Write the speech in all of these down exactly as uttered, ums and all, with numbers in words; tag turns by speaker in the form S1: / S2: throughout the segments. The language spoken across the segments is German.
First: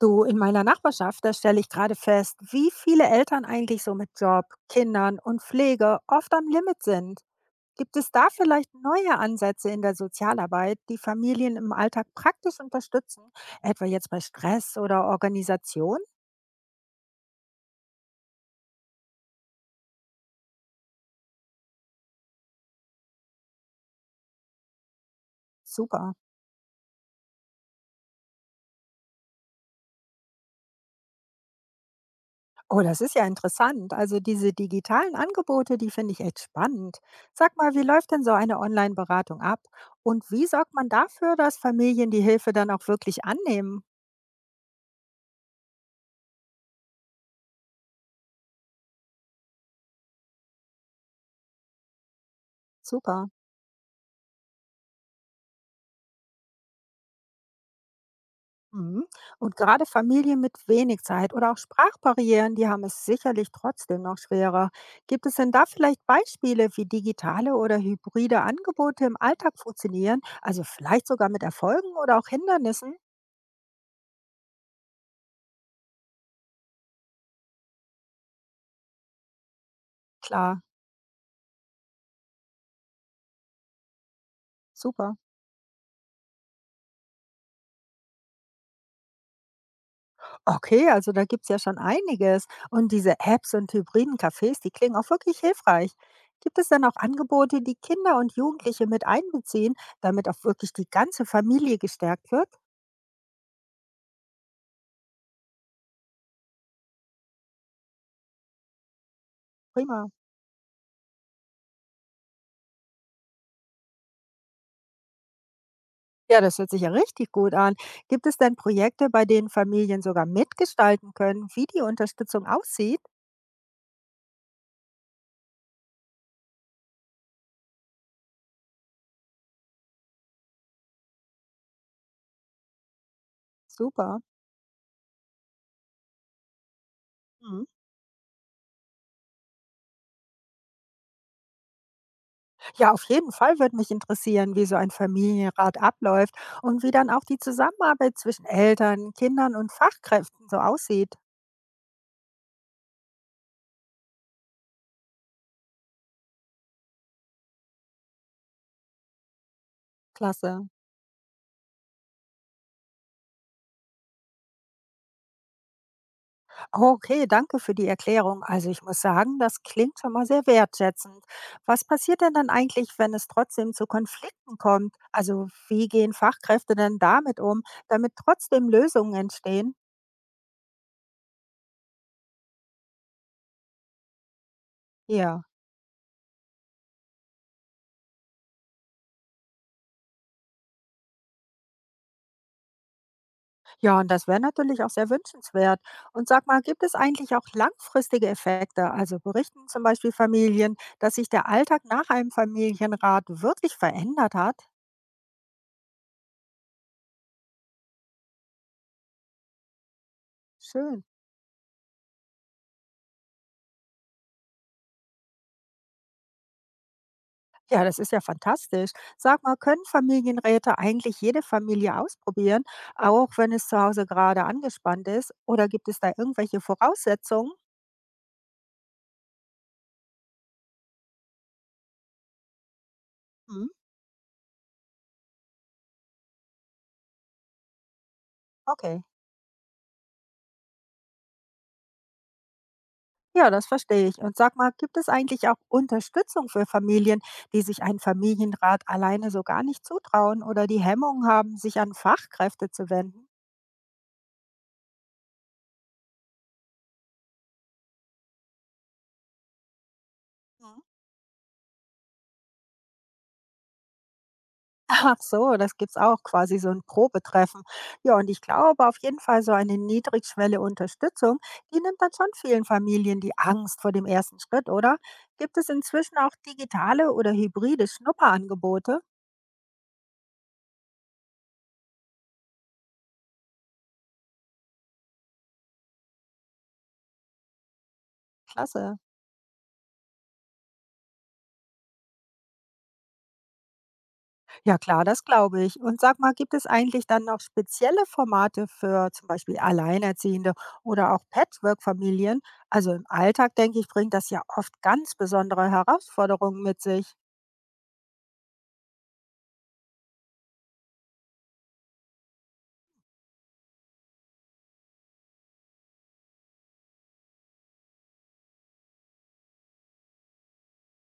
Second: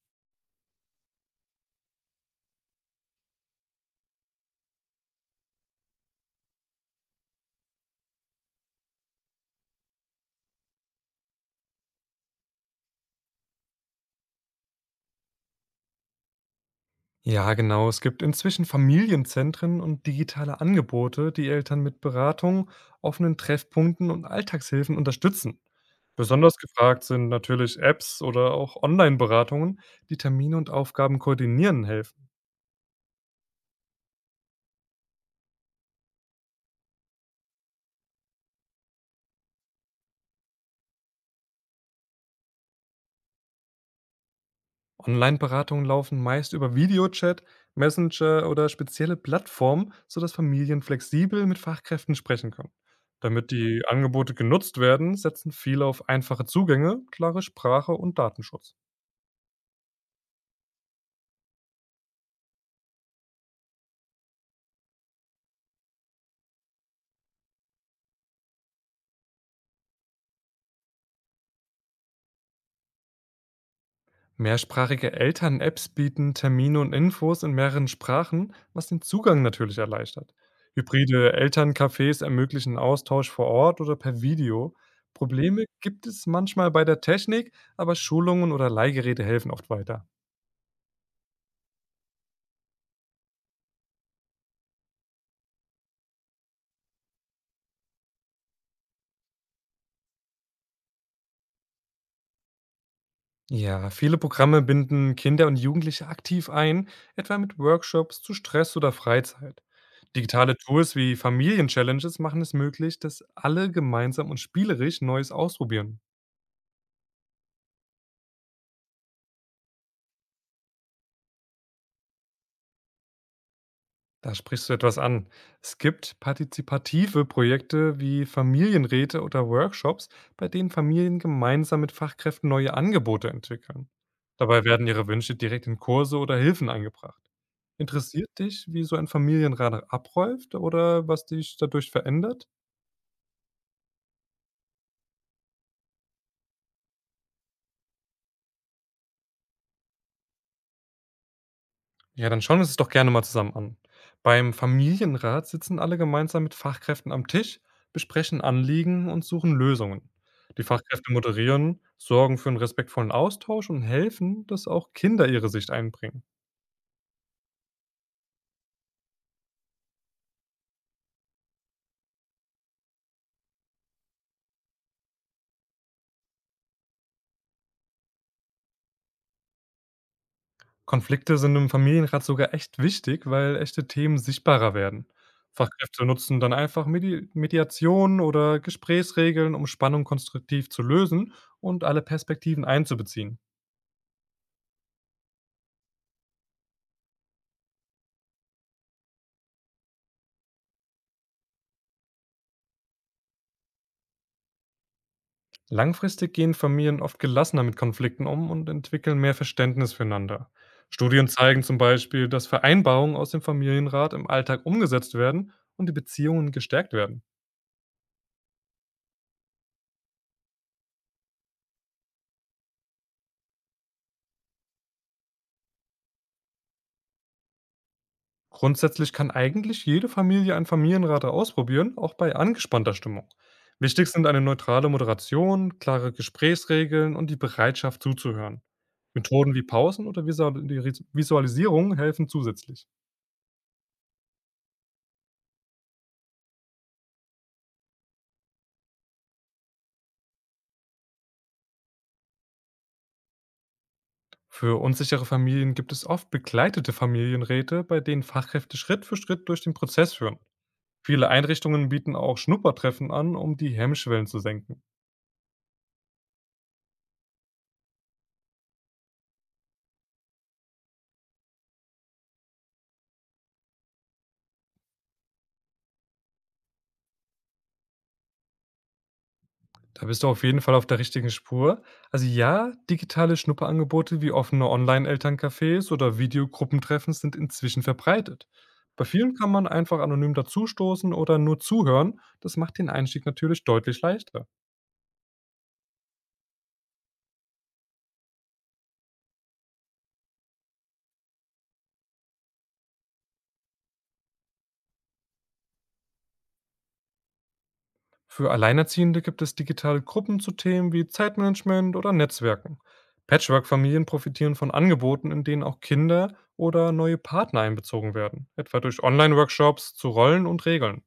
S1: Du, in meiner Nachbarschaft, da stelle ich gerade fest, wie viele Eltern eigentlich so mit Job, Kindern und Pflege oft am Limit sind. Gibt es da vielleicht neue Ansätze in der Sozialarbeit, die Familien im Alltag praktisch unterstützen, etwa jetzt bei Stress oder Organisation?
S2: Ja, genau. Es gibt inzwischen Familienzentren und digitale Angebote, die Eltern mit Beratung, offenen Treffpunkten und Alltagshilfen unterstützen.
S1: Super.
S2: Besonders gefragt sind natürlich Apps oder auch Online-Beratungen, die Termine und Aufgaben koordinieren helfen.
S1: Oh, das ist ja interessant. Also diese digitalen Angebote, die finde ich echt spannend. Sag mal, wie läuft denn so eine Online-Beratung ab? Und wie sorgt man dafür, dass Familien die Hilfe dann auch wirklich annehmen?
S2: Online-Beratungen laufen meist über Videochat, Messenger oder spezielle Plattformen, sodass Familien flexibel mit Fachkräften sprechen können.
S1: Super.
S2: Damit die Angebote genutzt werden, setzen viele auf einfache Zugänge, klare Sprache und Datenschutz.
S1: Mhm. Und gerade Familien mit wenig Zeit oder auch Sprachbarrieren, die haben es sicherlich trotzdem noch schwerer. Gibt es denn da vielleicht Beispiele, wie digitale oder hybride Angebote im Alltag funktionieren? Also vielleicht sogar mit Erfolgen oder auch Hindernissen?
S2: Mehrsprachige Eltern-Apps bieten Termine und Infos in mehreren Sprachen, was den Zugang natürlich erleichtert.
S1: Klar,
S2: Hybride Elterncafés ermöglichen Austausch vor Ort oder per Video.
S1: super.
S2: Probleme gibt es manchmal bei der Technik, aber Schulungen oder Leihgeräte helfen oft weiter.
S1: Okay, also da gibt es ja schon einiges. Und diese Apps und hybriden Cafés, die klingen auch wirklich hilfreich. Gibt es denn auch Angebote, die Kinder und Jugendliche mit einbeziehen, damit auch wirklich die ganze Familie gestärkt wird?
S2: Ja, viele Programme binden Kinder und Jugendliche aktiv ein, etwa mit Workshops zu Stress oder Freizeit.
S1: Prima.
S2: Digitale Tools wie Familienchallenges machen es möglich, dass alle gemeinsam und spielerisch Neues ausprobieren.
S1: Ja, das hört sich ja richtig gut an. Gibt es denn Projekte, bei denen Familien sogar mitgestalten können, wie die Unterstützung aussieht?
S2: Da sprichst du etwas an. Es gibt partizipative Projekte wie Familienräte oder Workshops, bei denen Familien gemeinsam mit Fachkräften neue Angebote entwickeln.
S1: Super.
S2: Dabei werden ihre Wünsche direkt in Kurse oder Hilfen eingebracht.
S1: Mhm.
S2: Interessiert dich, wie so ein Familienrat abläuft oder was dich dadurch verändert?
S1: Ja, auf jeden Fall würde mich interessieren, wie so ein Familienrat abläuft und wie dann auch die Zusammenarbeit zwischen Eltern, Kindern und Fachkräften so aussieht.
S2: Ja, dann schauen wir uns das doch gerne mal zusammen an. Beim Familienrat sitzen alle gemeinsam mit Fachkräften am Tisch, besprechen Anliegen und suchen Lösungen. Die
S1: Klasse.
S2: Fachkräfte moderieren, sorgen für einen respektvollen Austausch und helfen, dass auch Kinder ihre Sicht einbringen.
S1: Okay, danke für die Erklärung. Also ich muss sagen, das klingt schon mal sehr wertschätzend. Was passiert denn dann eigentlich, wenn es trotzdem zu Konflikten kommt? Also wie gehen Fachkräfte denn damit um, damit trotzdem Lösungen entstehen?
S2: Konflikte sind im Familienrat sogar echt wichtig, weil echte Themen sichtbarer werden.
S1: Ja,
S2: Fachkräfte nutzen dann einfach Medi Mediation oder Gesprächsregeln, um Spannung konstruktiv zu lösen und alle Perspektiven einzubeziehen.
S1: ja, und das wäre natürlich auch sehr wünschenswert. Und sag mal, gibt es eigentlich auch langfristige Effekte? Also berichten zum Beispiel Familien, dass sich der Alltag nach einem Familienrat wirklich verändert hat?
S2: Langfristig gehen Familien oft gelassener mit Konflikten um und entwickeln mehr Verständnis füreinander.
S1: Schön.
S2: Studien zeigen zum Beispiel, dass Vereinbarungen aus dem Familienrat im Alltag umgesetzt werden und die Beziehungen gestärkt werden.
S1: Ja, das ist ja fantastisch. Sag mal, können Familienräte eigentlich jede Familie ausprobieren, auch wenn es zu Hause gerade angespannt ist? Oder gibt es da irgendwelche Voraussetzungen?
S2: Grundsätzlich kann eigentlich jede Familie einen Familienrat ausprobieren, auch bei angespannter Stimmung.
S1: Hm,
S2: Wichtig sind eine neutrale Moderation, klare Gesprächsregeln und die Bereitschaft zuzuhören.
S1: okay.
S2: Methoden wie Pausen oder Visual- Visualisierung helfen zusätzlich.
S1: Ja, das verstehe ich. Und sag mal, gibt es eigentlich auch Unterstützung für Familien, die sich einen Familienrat alleine so gar nicht zutrauen oder die Hemmungen haben, sich an Fachkräfte zu wenden?
S2: Für unsichere Familien gibt es oft begleitete Familienräte, bei denen Fachkräfte Schritt für Schritt durch den Prozess führen.
S1: Hm.
S2: Viele Einrichtungen bieten auch Schnuppertreffen an, um die Hemmschwellen zu senken.
S1: Ach so, das gibt's auch, quasi so ein Probetreffen. Ja, und ich glaube auf jeden Fall so eine niedrigschwellige Unterstützung, die nimmt dann schon vielen Familien die Angst vor dem ersten Schritt, oder? Gibt es inzwischen auch digitale oder hybride Schnupperangebote?
S2: Da bist du auf jeden Fall auf der richtigen Spur. Also ja, digitale Schnupperangebote wie offene Online-Elterncafés oder Videogruppentreffen sind inzwischen verbreitet.
S1: Klasse.
S2: Bei vielen kann man einfach anonym dazustoßen oder nur zuhören. Das macht den Einstieg natürlich deutlich leichter.
S1: Ja klar, das glaube ich. Und sag mal, gibt es eigentlich dann noch spezielle Formate für zum Beispiel Alleinerziehende oder auch Patchwork-Familien? Also im Alltag, denke ich, bringt das ja oft ganz besondere Herausforderungen mit sich.
S2: Für Alleinerziehende gibt es digitale Gruppen zu Themen wie Zeitmanagement oder Netzwerken. Patchwork-Familien profitieren von Angeboten, in denen auch Kinder oder neue Partner einbezogen werden, etwa durch Online-Workshops zu Rollen und Regeln.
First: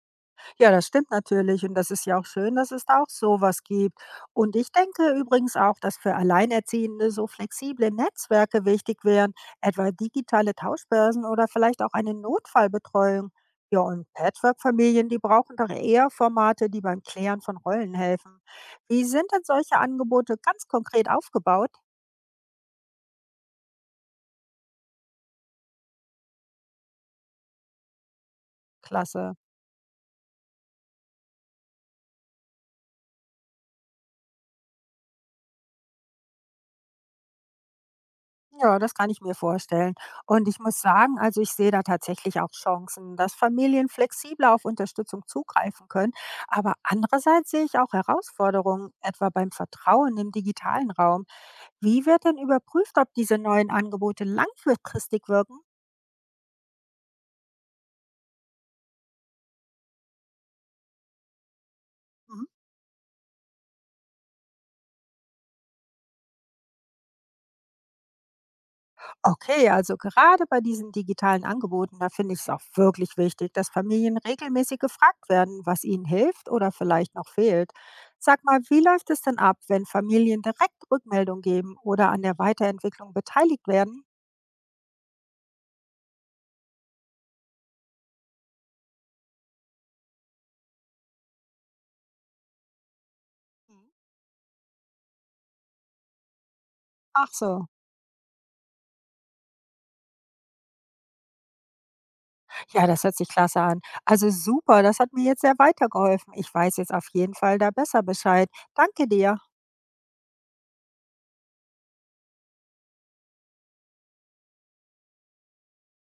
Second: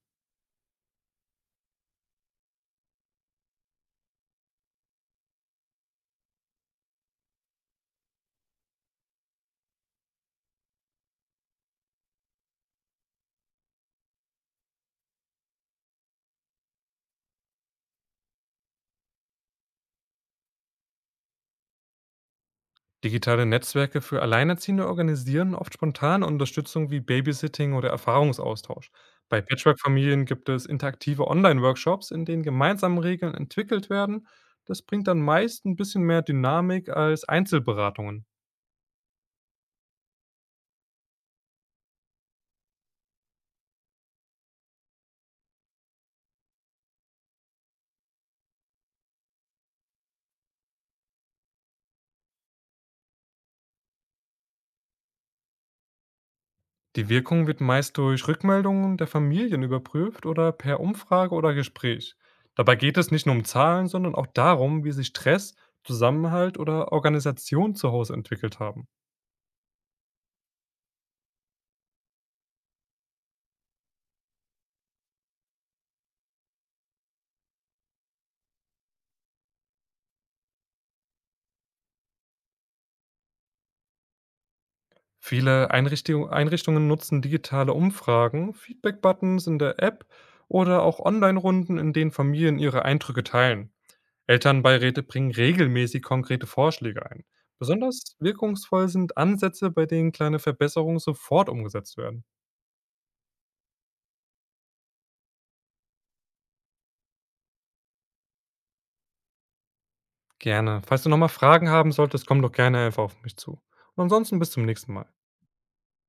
S1: Ja, das stimmt natürlich und das ist ja auch schön, dass es da auch sowas gibt. Und ich denke übrigens auch, dass für Alleinerziehende so flexible Netzwerke wichtig wären, etwa digitale Tauschbörsen oder vielleicht auch eine Notfallbetreuung. Ja, und Patchwork-Familien, die brauchen doch eher Formate, die beim Klären von Rollen helfen. Wie sind denn solche Angebote ganz konkret aufgebaut?
S2: Digitale Netzwerke für Alleinerziehende organisieren oft spontane Unterstützung wie Babysitting oder Erfahrungsaustausch.
S1: Klasse.
S2: Bei Patchwork-Familien gibt es interaktive Online-Workshops, in denen gemeinsame Regeln entwickelt werden. Das bringt dann meist ein bisschen mehr Dynamik als Einzelberatungen.
S1: Ja, das kann ich mir vorstellen. Und ich muss sagen, also ich sehe da tatsächlich auch Chancen, dass Familien flexibler auf Unterstützung zugreifen können. Aber andererseits sehe ich auch Herausforderungen, etwa beim Vertrauen im digitalen Raum. Wie wird denn überprüft, ob diese neuen Angebote langfristig wirken?
S2: Die Wirkung wird meist durch Rückmeldungen der Familien überprüft oder per Umfrage oder Gespräch. Dabei geht es nicht nur um Zahlen, sondern auch darum, wie sich Stress, Zusammenhalt oder Organisation zu Hause entwickelt haben.
S1: Okay, also gerade bei diesen digitalen Angeboten, da finde ich es auch wirklich wichtig, dass Familien regelmäßig gefragt werden, was ihnen hilft oder vielleicht noch fehlt. Sag mal, wie läuft es denn ab, wenn Familien direkt Rückmeldung geben oder an der Weiterentwicklung beteiligt werden?
S2: Viele Einrichtung- Einrichtungen nutzen digitale Umfragen, Feedback-Buttons in der App oder auch Online-Runden, in denen Familien ihre Eindrücke teilen.
S1: Mhm.
S2: Elternbeiräte bringen regelmäßig konkrete Vorschläge ein.
S1: Ach so.
S2: Besonders wirkungsvoll sind Ansätze, bei denen kleine Verbesserungen sofort umgesetzt werden.
S1: Ja, das hört sich klasse an. Also super, das hat mir jetzt sehr weitergeholfen. Ich weiß jetzt auf jeden Fall da besser Bescheid. Danke dir.
S2: Gerne. Falls du nochmal Fragen haben solltest, komm doch gerne einfach auf mich zu. Und ansonsten bis zum nächsten Mal.